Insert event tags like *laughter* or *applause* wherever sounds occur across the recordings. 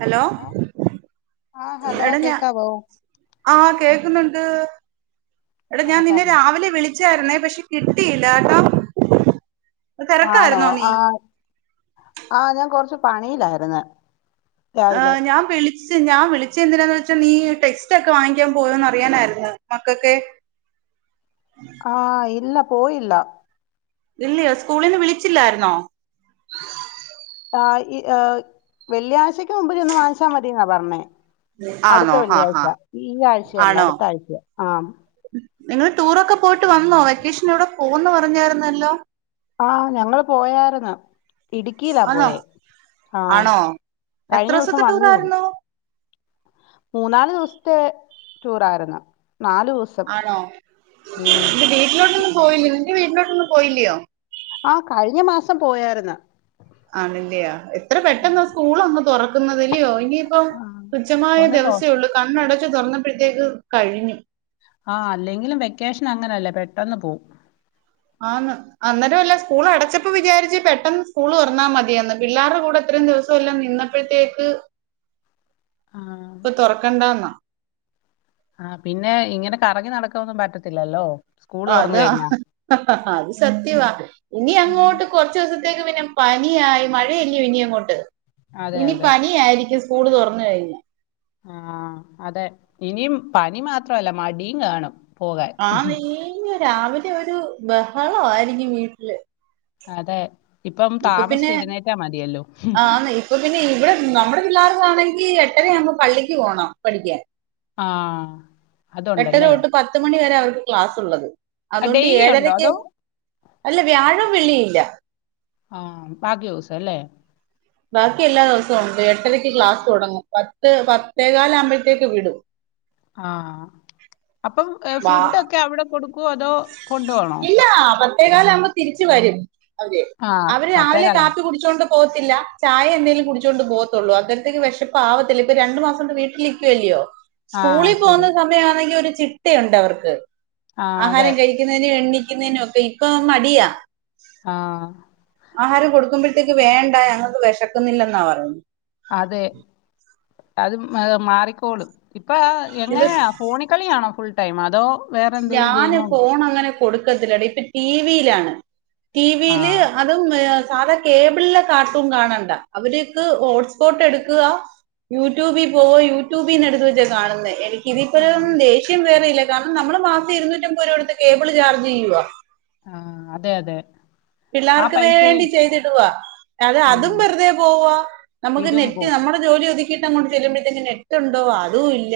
Hello ആ hello എട ഞാ കേക്കാവോ ആഹ് കേക്ക്ന്ന്ണ്ട്. എടാ ആ ഞാൻ നിന്നെ പറഞ്ഞോ രാവിലെ വിളി ച്ചായ്ര്ന്നെ. പക്ഷെ കിട്ടീയില്ലാ ട്ടോ. ആണോ ആഹ്. ആഹ് ഞാൻ കൊർച്ച് പണിയിലായിരുന്ന് ആഹ്. ഞാൻ വിളി ച്ച്. ഞാൻ വിളിച്ചത് എന്തിനാന്ന് വെച്ച നീ ടെക്സ്റ്റ് ഒക്കെ വാങ്ങിക്കാൻ പോയൊ ന്നറിയാനാര്ന്ന്. മക്കക്കേയ്. ആഹ്. ഇല്ല പോയില്ല ഇല്ലയോ സ്കൂളിന്ന് വിളിച്ചില്ലായിരുന്നോ ആ ഈ വെള്ളിയാഴ്ചയ്ക്ക് മുമ്പ് ചെന്ന് വാങ്ങിച്ചാ മതിന്നാ പറഞ്ഞേ അടുത്ത ആണോ ആഹ് ആഹ് വെള്ളിയാഴ്ച ഈ ആഴ്ചയല്ല അടുത്ത ആഴ്ച ആഹ് നിങ്ങള് ടൂറൊക്കെ പോയിട്ട് വന്നോ വെക്കേഷന് എവിടെ പോന്ന് പറഞ്ഞായിരുന്നല്ലോ ആഹ് ഞങ്ങള് പോയാരുന്നു ഇടുക്കിയിലാ ആന്നോ പോയേ ആഹ് ആണോ എത്ര കഴിഞ്ഞ ദിവസം ദിവസത്തെ വന്നേ ഉള്ളൂ ടൂറായിരുന്നു മൂന്നാല് ദിവസത്തെ ടൂർ ആയിരുന്നു നാലു ദിവസം ആണോ ഉം വീട്ടിലോട്ടൊന്നും പോയില്ലേ നിന്റെ വീട്ടിലോട്ടൊന്നും പോയില്ലയോ ആഹ് കഴിഞ്ഞ മാസം പോയായിരുന്ന് ആണല്ലയ എത്ര പെട്ടെന്നാ സ്കൂൾ അങ്ങ് തുറക്കുന്നതില്യോ ഇനി ഇപ്പൊ ആ തുച്ഛമായ ഒന്ന് തൊ ദിവസേള്ളൂ കണ്ണടച്ചു തൊറന്നപ്പോഴത്തേക്ക് കഴിഞ്ഞു ആഹ് അല്ലെങ്കിലും വെക്കേഷൻ അങ്ങന അല്ലേ പെട്ടന്ന് പോവും ആന്ന് അന്നേരമല്ല സ്കൂൾ അടച്ചപ്പോ വിചാരിച്ച് പെട്ടെന്ന് സ്കൂൾ തുറന്നാ മതിയന്ന് പിള്ളേരുടെ കൂടെ ഇത്രയും ദിവസം നിന്നട്ട് അപ്പോഴത്തേക്ക് ആഹ് ഇപ്പൊ തൊറക്കണ്ടാന്നാ ആഹ് പിന്നെ ഇങ്ങനെ കറങ്ങി നടക്കൊന്നും പറ്റത്തില്ലല്ലോ സ്കൂള് ആഹ് തുറന്ന് അതാ കഴിഞ്ഞാ. അത് സത്യവാ ഇനി ഉം. അങ്ങോട്ട് കൊറച്ച ദിവസത്തേക്ക് പിന്നെ പനിയായി മഴയല്ലയൊ ഇനി അങ്ങോട്ട് അതെ ഇനി അതെ പനി ആയിരിക്കും സ്കൂള് തൊറന്നു കഴിഞ്ഞ ആഹ് അതെ ഇനി പനി മാത്രല്ല മടിയും കാണും പോകാൻ ആന്ന് ഈ രാവിലെ ഒരു ബഹള ആയിരിക്കും വീട്ടില് അതെ ഇപ്പം താമസിച്ച് എഴുന്നേറ്റാ മതിയല്ലോ ആന്നെ ഇപ്പൊ പിന്നെ ഇവിടെ നമ്മുടെ പിള്ളേർക്കാണെങ്കി എട്ടരയാമ്പോ പള്ളിക്ക് പോണം പഠിക്കാൻ ആഹ് എട്ടര അതുണ്ടല്ലേ തൊട്ട് പത്തുമണി വരെ അവർക്ക് ക്ലാസ് ഒള്ളത് അതുകൊണ്ട് ഡെയിലി ഉണ്ടോ ഏഴരക്ക് അതോ അല്ല വ്യാഴവും വെള്ളിയില്ല ആഹ് ബാക്കി ദിവസല്ലേ ബാക്കി എല്ലാ ദിവസവും ഒണ്ട് എട്ടരയ്ക്ക് ക്ലാസ് തുടങ്ങും പത്ത് പത്തേകാൽ ആമ്പഴത്തേക്ക് വിടും ആഹ് അപ്പം വാ ഫുഡ് ഒക്കെ അവിടെ കൊടുക്കുവോ അതോ കൊണ്ടുപോണോ ഇല്ല പത്തേകാൽ ആമ്പം തിരിച്ച് വരും അവര് ആഹ് അവര് രാവിലെ പത്തേകാലാവും കാപ്പി കുടിച്ചോണ്ട് പോത്തില്ല ചായ എന്തെലും കുടിച്ചുകൊണ്ട് പോകത്തുള്ളൂ അന്നേരത്തേക്ക് വെഷപ്പ് ആവത്തില്ല ഇപ്പൊ രണ്ടു മാസം കൊണ്ട് വീട്ടിലിരി ക്കുവല്ലയോ ആഹ് സ്കൂളിൽ പോന്ന ശരി സമയ ആണെങ്കിൽ ഒരു ചിട്ടയൊണ്ട് അവർക്ക് ആഹ് അതെ ആഹാരം കഴിക്കുന്നേനും എണിക്കുന്നേനും ഒക്കെ ഇപ്പൊ മടിയാ ആഹ് ആഹാരം കൊടുക്കുമ്പോഴത്തേക്ക് വേണ്ട ഞങ്ങക്ക് വെശക്കുന്നില്ലെന്നാ പറയുന്നേ അതെ അത് മാറിക്കോളും ഇപ്പ ഇത് എങ്ങനെയാ ഫോണിൽ കളിയാണോ ഫുൾ ടൈം അതോ വേറെ എന്തേലും ഞാന് ഗെയിമൊ ഫോൺ അങ്ങനെ കൊടുക്കത്തില്ല ഇപ്പോ ടി വി യിൽ ആണ് ടിവീല് ആഹ് തും സാധ കേബിളിലെ കാർട്ടുൺ കാണണ്ട അവർക്ക് ഹോട്ട്സ്പോട്ട് എടുക്കുക യൂട്യൂബി പോവ യൂട്യൂബീന്ന് എടുത്ത് വച്ചാ കാണുന്നേ എനിക്ക് ഇതിപ്പരം ആഹ് ദേഷ്യം വേറെ ഇല്ല കാരണം നമ്മള് മാസം ഇരുന്നൂറ്റമ്പത് രൂപ കൊടുത്ത് കേബിള് ചാർജ് ചെയ്യുവാ ആഹ് അതെ അതെ ആ പിള്ളേർക്ക് വേണ്ടി പൈസയും ചെയ്തിടുവാ അതെ ഉം അതും വെറുതെ പോവാ നമുക്ക് ഇതും നെറ്റ് പോവും. നമ്മുടെ ജോലി ഒതുക്കി ക്കിട്ട് അങ്ങോട്ട് ചെല്ലുമ്പോഴത്തേക്ക് നെറ്റൊണ്ടോ അതും ഇല്ല.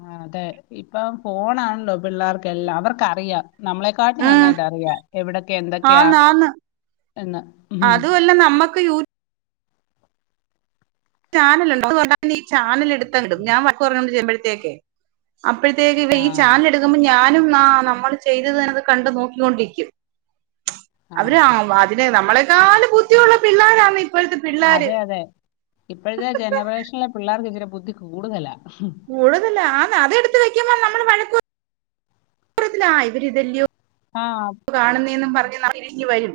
ആ അതെ ഇപ്പം ഫോൺണല്ലോ പിള്ളേർക്കെല്ലാം അവർക്കറിയാം നമ്മളെ കാട്ടി ഉം നന്നായിട്ട് അറിയാ എവിടൊക്കെ എന്തൊക്കെയാ ആന്ന് എന്ന് ല്ല നമ്മക്ക് യൂട്യൂബി ചാനൽ ഉണ്ട് എന്തുപറഞ്ഞാലും ഈ ചാനൽ എടുത്തങ്ങിടും ഞാൻ വഴക്ക് പറഞ്ഞോണ്ട് ചെല്ലുമ്പോൾ തേക്ക് അപ്പോഴത്തേക്ക് ഈ ആഹ് ചാനൽ എടു ഞാനും ആ നമ്മള് ചെയ്തത് കണ്ട് നോക്കികൊണ്ടിരിക്കും. അവര് ആഹ് അതിന് നമ്മളെക്കാൾ ബുദ്ധിയുള്ള പിള്ളേരന്നേ അതെ അതെ ഇപ്പോഴത്തെ ജനറേഷനിലെ പിള്ളേർക്ക് ഇച്ചരി ബുദ്ധി കൂടുതലാ. കൂടുതല അതെടുത്ത് വെക്കുമ്പോ നമ്മൾ വഴക്ക് പറയത്തിലെ ഇവര് ഇതല്ലയോ ആ ആഹ് കാണുന്നെന്നും പറഞ്ഞ് അവരിങ്ങ് വരും.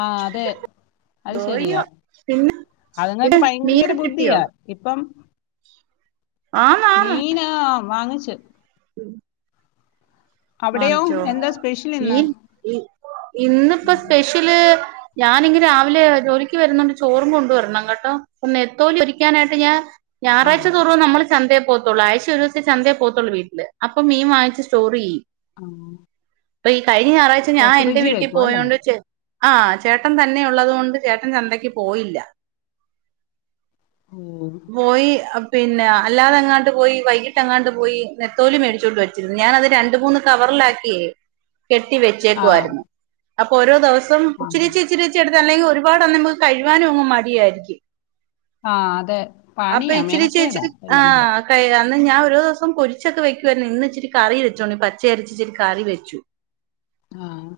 ആ അതെ അത് ശരിയാ പോയോ പിന്നെ അതുങ്ങൾക്ക് പിന്നെ ഭയങ്കര മീനൊക്കെ കിട്ടിയോ ബുദ്ധിയാ. ഇപ്പം മീനാ വാങ്ങിച്ച് ഉം അവിടെയോ വാങ്ങിച്ചോ എന്താ സ്പെഷ്യൽ ഇന്ന് മീൻ ഇന്നിപ്പോ സ്പെഷ്യല്. ഞാനിങ്ങനെ രാവിലെ ജോലിക്ക് വരുന്നണ്ട് ചോറും കൊണ്ടുവരണങ്ങെട്ടോ. നത്തോലി പൊരിക്കായിട്ട് ഞാൻ ആ ഞായാഴ്ച ചോറും നമ്മൾ ചന്തയ പോത്തേള്ളൂ ആഴ്ച ഒരു ദിവസേ ചന്തയിൽ പോത്തേള്ളൂ വീട്ടില് അപ്പൊ മീൻ വാങ്ങച്ച് സ്റ്റോറി ചെയ്യും. ആഹ്. ആ ഈ കഴിഞ്ഞ ഞായറാഴ്ച ഞാൻ എന്റെ വീട്ടിൽ വെക്കും അല്ലേ പേയോണ്ട്. ആ ചേട്ടൻ തന്നെ ഉള്ളത് കൊണ്ട് ചേട്ടൻ ചന്തയ്ക്ക് പോയില്ല. ഉം പോയി പിന്നെ അല്ലാതെ അങ്ങാട്ട് പോയി വൈകിട്ട് അങ്ങാട്ട് പോയി നെത്തോലി മേടിച്ചുകൊണ്ട് വച്ചിരുന്നു ഞാൻ അത് രണ്ട് മൂന്ന് കവറിലാക്കി കെട്ടി ആ വെച്ചേക്കു വായിരുന്നു അപ്പൊ ഓരോ ദിവസം ആ ഇച്ചിരി ഇച്ചിരി. കൊറച്ച് എടുത്തിലെങ്കിൽ ഒരുപാട് നമുക്ക് കഴുക്കുവാനും അങ് മടിയായിരിക്കും ആഹ അതെ അപ്പൊ പണിയാ ഇച്ചിരിച്ചി മേനക്കേടാ ഇച്ചിരി എല്ലാം കൂടെ ആഹ് അന്ന് ഞാൻ ഒരു ദിവസം പെരിച്ചേക്കെ വെക്കുമായിരുന്നു ഇന്ന് ഇച്ചിരി കറി വെച്ചോണ്ടിരുന്നു അച്ചിട്ട് കറി വെച്ചു. ആഹ്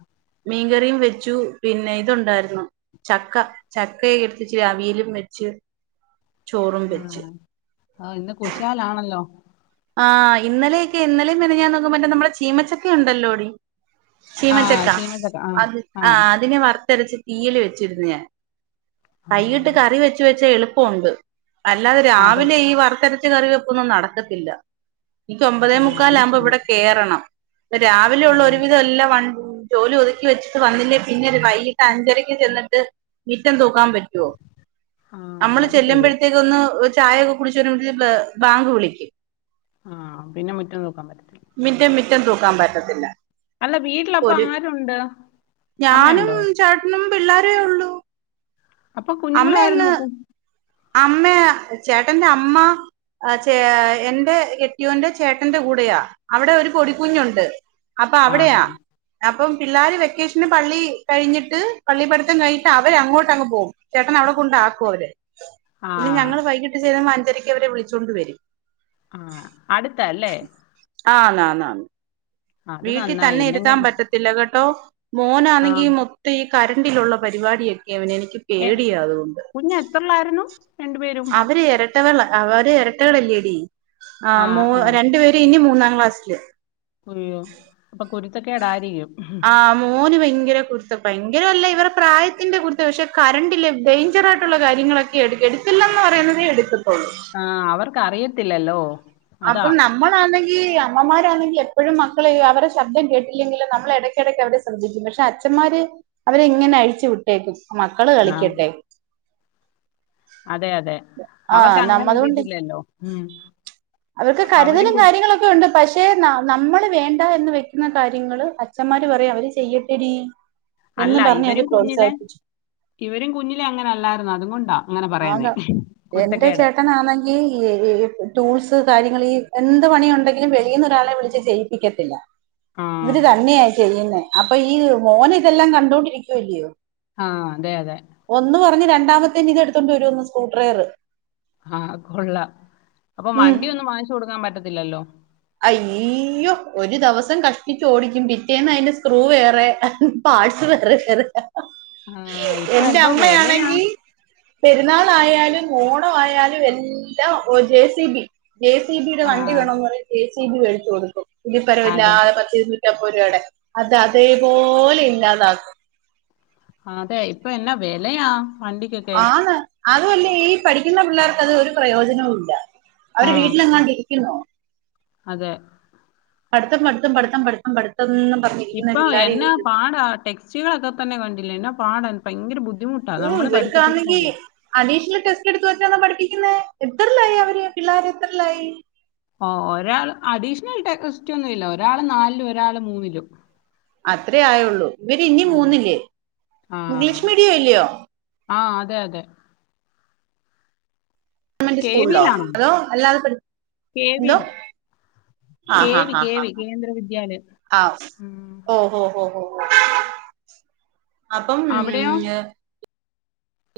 മീൻകറിയും വെച്ചു പിന്നെ ഇതുണ്ടായിരുന്നു. ചക്ക ചക്കയെടുത്തിട്ട്ച്ചിരി അവിയലും വെച്ച് ചോറും വെച്ച് ആ ഇന്ന് കുശാലാണല്ലോ. ആ ഇന്നലെയൊക്കെ ഇന്നലും മെനഞ്ഞാന്നും മറ്റേ നമ്മളെ ചീമച്ചക്കെ ഉണ്ടല്ലോടി. ആ ചീമച്ചക്കാ ചീമച്ചക്ക ആ അത് ആ അതിനെ വറത്ത് അരച്ച്. തീയിൽ വെച്ചിരുന്നു ഞൻ ആ കൈയിട്ട് കറി വെച്ച് വെച്ച് എളുപ്പമുണ്ട്. അല്ലാതെ അതെ രാവിലെ ഈ വർത്തരച്ച കറിവെക്കല്ലേന്നും നടക്കത്തില്ല. എനിക്ക് ഒമ്പതേ ആ മുക്കാല് അത് ആകുമ്പോ ശരി ഇവിടെ കേറണം അപ്പ രാവിലെ ആ ഉള്ള ഒരുവിധം എല്ലാ ജോലി ഒതുക്കി വെച്ചിട്ട് വന്നില്ലേ പിന്നെ വൈകിട്ട് അഞ്ചരക്ക് ചെന്നിട്ട് മിറ്റം തൂക്കാൻ പറ്റും ആ നമ്മള് അത് ശരിയാ ചെല്ലുമ്പോഴത്തേക്കേന്നു ഒരു ചായയെക്കെ ഇത് കുടിച്ചു കഴിയുമ്പത്തിനും ബാങ്ക് വിളിക്കും. ആ പിന്നെ മുറ്റം തൂക്കാൻ പറ്റത്തില്ല. മിറ്റം മിറ്റം തൂക്കാൻ പറ്റത്തില്ല. അല്ല വീട്ടിലപ്പേ ഒരു ആര് ഇണ്ട് അമ്മയുണ്ടോ? ഞാനും പിള്ളോരേ ഒള്ളൂ അപ്പൊ കുഞ്ഞുങ്ങള ആരു നോക്കൂ അമ്മ ചേട്ടന്റെ അമ്മ ആഹ് ചേ എന്റെ കെട്ടിയോന്റെ ചേട്ടന്റെ കൂടെയാ അവിടെ ഒരു പൊടിക്കുഞ്ഞുണ്ട് അപ്പ ആ അവിടെയാ അപ്പം പിള്ളാര് വെക്കേഷൻ പള്ളി കഴിഞ്ഞിട്ട് പള്ളിപ്പടുത്തം കഴിഞ്ഞിട്ട് അവര് അങ്ങോട്ട് അങ്ങ് പോകും ചേട്ടന് അവിടെ കൊണ്ടാക്കും അവര് ആ പിന്നെ ഞങ്ങൾ വൈകിട്ട് ചെല്ലുമ്പേ അഞ്ചരയ്ക്ക് അവരെ വിളിച്ചൊണ്ട് വരും അടുത്തല്ലേ? ആന്നന്ന അത് വീട്ടിൽ നന്നായി തന്നെ ഇരുത്താൻ ഇല്ലെങ്കിൽ പറ്റ ട്ടില്ല കേട്ടോ ആ മോനാന്നെങ്കി മൊത്തം ഈ കറണ്ടറിലുള്ള പരിപാടിയൊക്കെ അവനെ എനിക്ക് എ പേടിയ അതുകൊണ്ട് കുഞ്ഞ് എത്രയിലായിരുന്നു രണ്ടുപേരും അവരെ എര രട്ടകൾ അവര് എരട്ടകളെല്ലേടി ആ ആഹ് മൂ ആ രണ്ട് പേര് ഇനി മൂന്നാം ക്ലാസ്സില് കുരിയോ അപ്പൊ കുരുത്തക്കെടായിരിക്കും ആഹ് മോന് ഭയങ്കര കു ഭയങ്കരല്ല ഇവര് പ്രായത്തിന്റെ കുരുത്ത പക്ഷെ കറണ്ടില് ഡേഞ്ചറായിട്ട്ള്ള കാര്യങ്ങളൊക്കെ എട് എടുക്കല്ലന്ന് പറയുന്നതെ എടുത്തത്തോള്ളൂ ആഹ് അവർക്കറിയത്തില്ലല്ലോ അപ്പം ന്ന മ്മളാണെങ്കിൽ അമ്മമാരാണെങ്കി എപ്പളും മക്കളെ അവരെ ശബ്ദം കേട്ടില്ലെങ്കി നമ്മളെ എടയ്ക്കിടക്ക് അവരെ *inaudible* പക്ഷെ അഛൻ മാര് അവരെങ്ങനെ അഴിച്ചു വിട്ടേക്കും മക്കള് ആ കളിക്കട്ടെ അതെ അതെ ആ അവർക്ക് നമ്മ അങ്ങനെ അതുകൊണ്ട് ഒരിതില്ലല്ലോ ഉം അവർക്ക് അവരും കരുതലും കു- കാര്യങ്ങളൊക്കെ ഉണ്ട് പ ക്ഷേ നമ്മള് വേണ്ട എന്ന് വെക്കുന്ന കാര്യങ്ങള് അച്ഛന്മാര് പറയു അവര് ചെയ്യട്ടെടി അല്ല എന്ന് പറഞ്ഞ് ഇവരും അവര് കുഞ്ഞിലെ പ്രോത്സാഹിപ്പിച്ചു ഇവരും കുഞ്ഞിലെ അങ്ങനെല്ലായിരുന്നോ അതുകൊണ്ടാ അങ്ങനെ ആതാ പറയുന്നേ എന്റെ കുരുത്തക്കേട് ചേട്ടനാണെങ്കി ഈ ടൂൾസ് കാര്യങ്ങള് ഈ എന്ത് പണിയുണ്ടെങ്കിലും വെളിന്ന് ഒരാളെ വിളിച്ച് ചെയ്യിപ്പിക്കത്തില്ല ആ ഇവര് തന്നെയായി ചെയ്യുന്നെ അപ്പൊ ഈ മോന് ഇതെല്ലാം കണ്ടോണ്ടിരിക്കല്ലേ ആഹ് അതെ അതെ ഒന്ന് പറഞ്ഞ് രണ്ടാമത്തേന് ഇത് എടുത്തോണ്ട് വരോന്ന് സ്ക്രൂ ഡ്രൈവറ് ആഹ് കൊള്ള അപ്പൊ ഉം വണ്ടിയൊന്നും വാങ്ങിച്ചു കൊടുക്കാൻ പറ്റത്തില്ലല്ലോ അയ്യോ ഒരു ദിവസം കഷ്ടിച്ച ഓടിക്കും പിറ്റേന്ന് അതിന്റെ സ്ക്രൂ വേറെ പാട്സ് വേറെ ആ ഇപ്പൊ എന്റെ എന്തോ വിലയാ അമ്മയാണെങ്കി പെരുന്നാളായാലും ഓണയാലും എല്ലാം J C B J C ബിയുടെ ആ വണ്ടി വേണംന്ന് പറ ജെ സി ബി വേടിച്ചു കൊടുക്കും അതെ പുലിപ്പരവില്ലാതെ *unintelligible* *unintelligible* അത് അതേപോലെ ഇല്ലാതാക്കും അതെ ഇപ്പൊ എന്ന വെലയാ വണ്ടിക്ക് ആഹ് ന്ന് അതുമല്ലേ ഈ പഠിക്കുന്ന പിള്ളേർക്ക് അത് ഒരു പ്രയോജനവും ഇല്ല ആ അവര് വീട്ടിലെങ്ങാണ്ട് ഇരിക്കുന്നു അതെ പഠിത്തം പഠിത്തം പഠിത്തം പഠിത്തം പഠിത്തംന്ന് പറഞ്ഞിരിക്കുന്ന പിള്ളോര് *unintelligible* സ്ത്രീകളൊക്കെ തന്നെ കണ്ടില്ല എന്നാ പാടാൻ ഭയങ്കര ബുദ്ധിമുട്ടാ നമ്മള് പഠിച്ചപ്പോഴ പോ അടിഷ്ണൽ ടെസ്റ്റ് എടുത്ത വെച്ചാ പഠിപ്പിക്കുന്ന എത്രലായി അവര് പിള്ളേർ എത്രിലായി ഓ ഒരാൾ അഡീഷണൽ ടെസ്റ്റ് ഒന്നും ഇല്ല ഒരാൾ നാലിലും ഒരാള് മൂന്നിലും അതേ ആയുള്ളൂ ഇവര് ഇനി ആ മൂന്നില്ലേ ഇംഗ്ലീഷ് മീഡിയം ഇല്ലയോ? ആഹ് അതെ അതെ ഗവമെന്റ് കെ സ്കൂൾളോ വിയിലാണോ അതോ അല്ലാതെ പഠി കെ എന്തോ വിയിൽ ആഹ് കെ ഹാ വി ഹാ കെ ഹാ വി ഹാ കേന്ദ്ര വിദ്യാലയം ആഹ് സ് ഉം. ഓഹോ ഹോ ഹോ ഹോ അപ്പം മ് അവിടെയോ ഞ്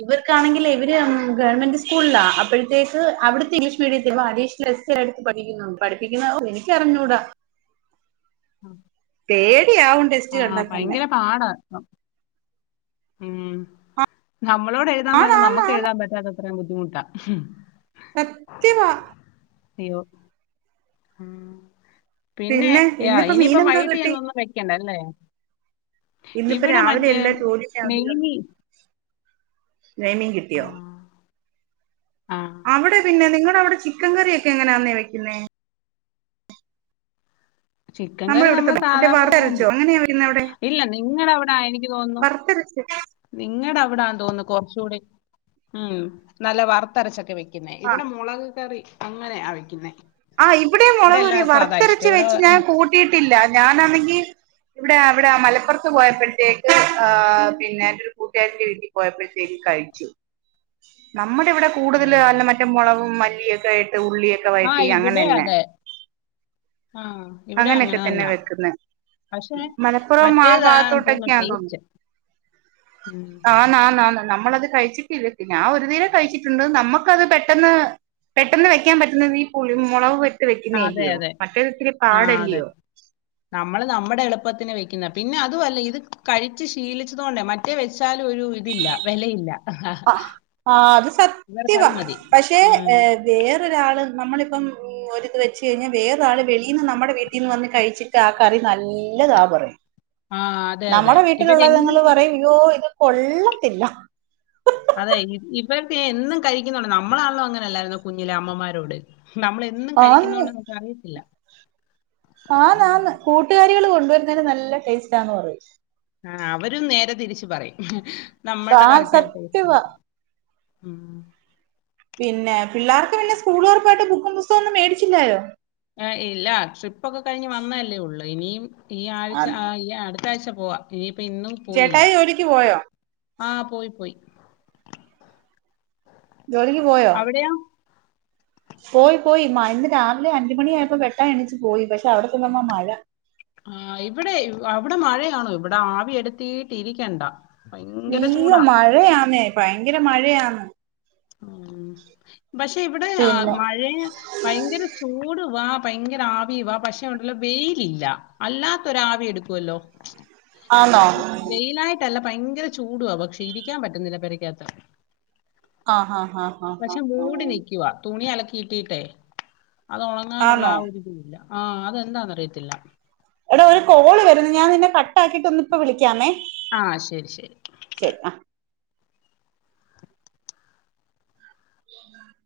ഇവര്ക്കാണെങ്കില് ഇവര് ഗവൺമെന്റ് സ്കൂൾളാ അപ്പോഴേക്ക് അവിട്ത്തെ ഇംഗ്ലീഷ് മീഡിയത്തിൽ നിന്ന് അഡീഷ്ണൽ എസ് സ്സെ എട്ത്ത് പഠിക്കുന്നുണ്ട് പഠിപ്പിക്കിന്നാണോ എനിക്കറിഞ്ഞൂടാ ആഹ് പേടിയാവ്ൺ ആഹ് ഭയങ്കര പാടാ പ്പം ഉം നമ്മളോടെഴുതാൻ പറഞ്ഞ ആണാന്ന് നമ്മക്ക് എഴുതാൻ പറ്റാത്ത അത്രയും ബുദ്ധിമുട്ടാ സത്യവാ ഇയ്യോ ഉം പിന്നേ പിന്നെ യാ ഇന്നിപ്പോ ഇനിയിപ്പോ മീനെന്തോ വൈകിട്ട് കിട്ടി ചെന്നൊന്നും വെക്ക്യണ്ട അല്ലേ ഇന്നിപ്പോ ഇവിടെ രാവിലെ മറ്റേ എല്ലാ ജോലി നെയ്മി *unintelligible* നെയ്മീൻ കിട്ടിയോ ആഹ് അവിടെ പിന്നെ നിങ്ങടവിടെ ചിക്കൻ കറിയൊക്കെ എങ്ങനാന്നേ വെക്ക്ന്നേ ചിക്കൻ കറി ഇവിടുത്തെ നമ്മുടെ മറ്റേ സാധാ പോലെ വറുത്തരച്ചോ തന്നെ അങ്ങനെയാ വെക്കുന്നെ അവിടെ ഇല്ല നിങ്ങടെ അവ്ടാ എനിക്ക് തോന്ന്ന്നു വറുത്തരച്ച് നിങ്ങട അവ്ടാണെന്ന്തോന്ന്ന്നു കൊർചൂടിം ഉം നല്ല വറുത്തരച്ചൊക്കെ വെ ക്ക്യുന്നെ ആ ഇവിടെ മൊളക് കറി അങ്ങനെയാ വെയ്ക്ക്ന്നേ. ആഹ് ഇവിടേം മൊളക്കറിയാ വറത്തരച്ച് വെച്ച് ഞാൻ കൂട്ടിയിട്ടില്ല ഞാനന്നെങ്കി ഇവിടെ അവിടെ ആ മലപ്പൊർത്ത് പോയപ്പോഴത്തേക്ക് ആഹ് പിന്നെ എന്റൊരു കൂട്ടാരിന്റെ വീട്ടി പോയപ്പെഴത്തേക്ക് കഴി ച്ചു നമ്മടെ ഇവിടെ ആ കൂട്തല് നല്ല മറ്റേ മൊളകും മല്ലിയൊക്കെ യിട്ട് ഉള്ളിയൊക്കെ വഴറ്റി ആഹ് അങ്ങനെ ഇവിടേ തന്നെ അതെ ആഹ്. അങ്ങനെക്കെ തന്നെ വെക്ക്ന്നെ. പക്ഷേ മലപ്പുറം ആ മറ്റേതാണ് തോന്നുന്നു ഭാഗത്തോട്ടൊക്കെയാന്ന് തോന്നു. ടേസ്റ്റ് ആന്ന് ആന്ന് ന്നാന്ന് നമ്മളത് കഴിച്ചിട്ടില്ല പി ആ ഒരു നേരം കഴിച്ചിട്ടുണ്ട് നമ്മക്കത് പെട്ടെന്ന് പെട്ടെന്ന് വെയ്ക്കാൻ പറ്റുന്നത് ഈ പുളി മൊളകുവിട്ട് വെക്ക്യുന്നഅല്ല്യോ മറ്റേത് ഇത്തിരി ആഹ് അതെ. പാടല്ലയോ നമ്മള് നമ്മടെ എളുപ്പത്തിന് വെയ്ക്കുന്ന പിന്നെ അതുവല്ല ഇത് കഴിച്ച് ശീലിച്ചത് കൊണ്ടേ മ റ്റെ വെച്ചാലും ഒരു ഇതില്ല വെലയില്ല. അഹ് ആഹ് അത് ഇവർക്ക് സത്യവാ അത് മതി പക്ഷെ ഉം വേറൊരാള് നമ്മളിപ്പം ഒര് ഇത് വെച്ച് കഴിഞ്ഞാ വേറൊരാള് വെളീന്ന് നമ്മടെ വീട്ടിന്ന് വന്ന് കഴിച്ചിട്ട് ആ കറി നല്ലതാ പറയും. ആ അതെ അതെ നമ്മടെ ഇവരെന്നും വീട്ടിലുള്ളത്ങ്ങള് പറയും ഇയ്യോ ഇത് കൊള്ളത്തില്ല. അതെ ഇ ഇപ്പഴെക്കെ എന്നും കഴിക്ക്യുന്നുണ്ട് നമ്മളാണല്ലോ അങ്ങനെല്ലായിര്ന്നെ കുഞ്ഞിലെ അമ്മമാരോട് നമ്മ്ള് എന്നും ആന്ന് കഴിക്ക്യിന്നോണ്ട് നമ്ക്ക് അറിയത്തില്ല. ആന്ന് ആന്ന് കൂട്ടുകാരികള് കൊണ്ടുവരുന്നേന് നല്ല ടേസ്റ്റാന്ന് പറയും. ആഹ് അവരും നേരെ തിരിച്ചു പറയും നമ്മൾടെ ആ കറിക്കാ സത്യവാ ടേസ്റ്റെന്ന്. ഉം പിന്നെ പിള്ളാർക്ക് പിന്നെ സ്കൂളൊർകായിട്ട് ബുക്കും പുസ്തകം ഒന്നും മേടിച്ചില്ലായോ ഏ ഇല്ല ട്രിപ്പ് ഒക്കെ കഴിഞ്ഞ് വന്ന അല്ലേ ഒള്ള് ഇനിയിം ഈ ആ ആഴ്ച ആഹ് ഈ അട് ത്താഴ്ച പോവാ ഇനിയിപ്പ ഇന്നും പോയില്ല. ചേട്ടായി ജോലിക്ക് പോയോ ആഹ് പോയി പോയി. ജോലിക്ക് പോയോ അവിടെയോ പോയി പോയി മഴ് ഇന്ന് രാവിലെ അഞ്ചു മണി ആയപ്പോ പെട്ടെന്ന് എണീച്ച് പോയി പക്ഷെ അവിടെചെന്നപ്പ മഴ ആ ഇവിടെ അവിടെ മഴയാണോ ഇവിടെ ആവി എടുത്തീട്ടി രിക്കണ്ട ഈയോ മഴയാന്നേ ഭയങ്കര മഴയാന്ന് മ് പഷെ ഇവിടെ ആ പിന്നെ മഴയ ഭയങ്കര ചൂടുവാ ഭയങ്കര ആവി വ പഷെ അവടെള്ള വെയിലല്ല അല്ലാത്തൊരു ആവി എടുക്കുവല്ലോ ആ ന്നോ വെയിലായിട്ടല്ല ഭയങ്കര ചൂടുവാ പക്ഷെ ഇരിക്കാൻ പറ്റുന്നില്ല പേരയ്ക്കാത്ത് ആഹാ പക്ഷെ മൂടി നിക്കുവാ തുണി അലക്കിട്ടീട്ടേ അത് ഒണങ്ങാനുള്ള ആന്നോ ആ ഒരുതില്ല ആ അതെന്താന്നറിയത്തില്ല എട ഒരു കോള് വരുന്നു ഞാൻ നിന്നെ കട്ട ആാക്കിട്ട് ഒന്ന് ഇപ്പോ വിളിക്കാമേ ആ ശെരി ശെരി ശരി ആ *inaudible*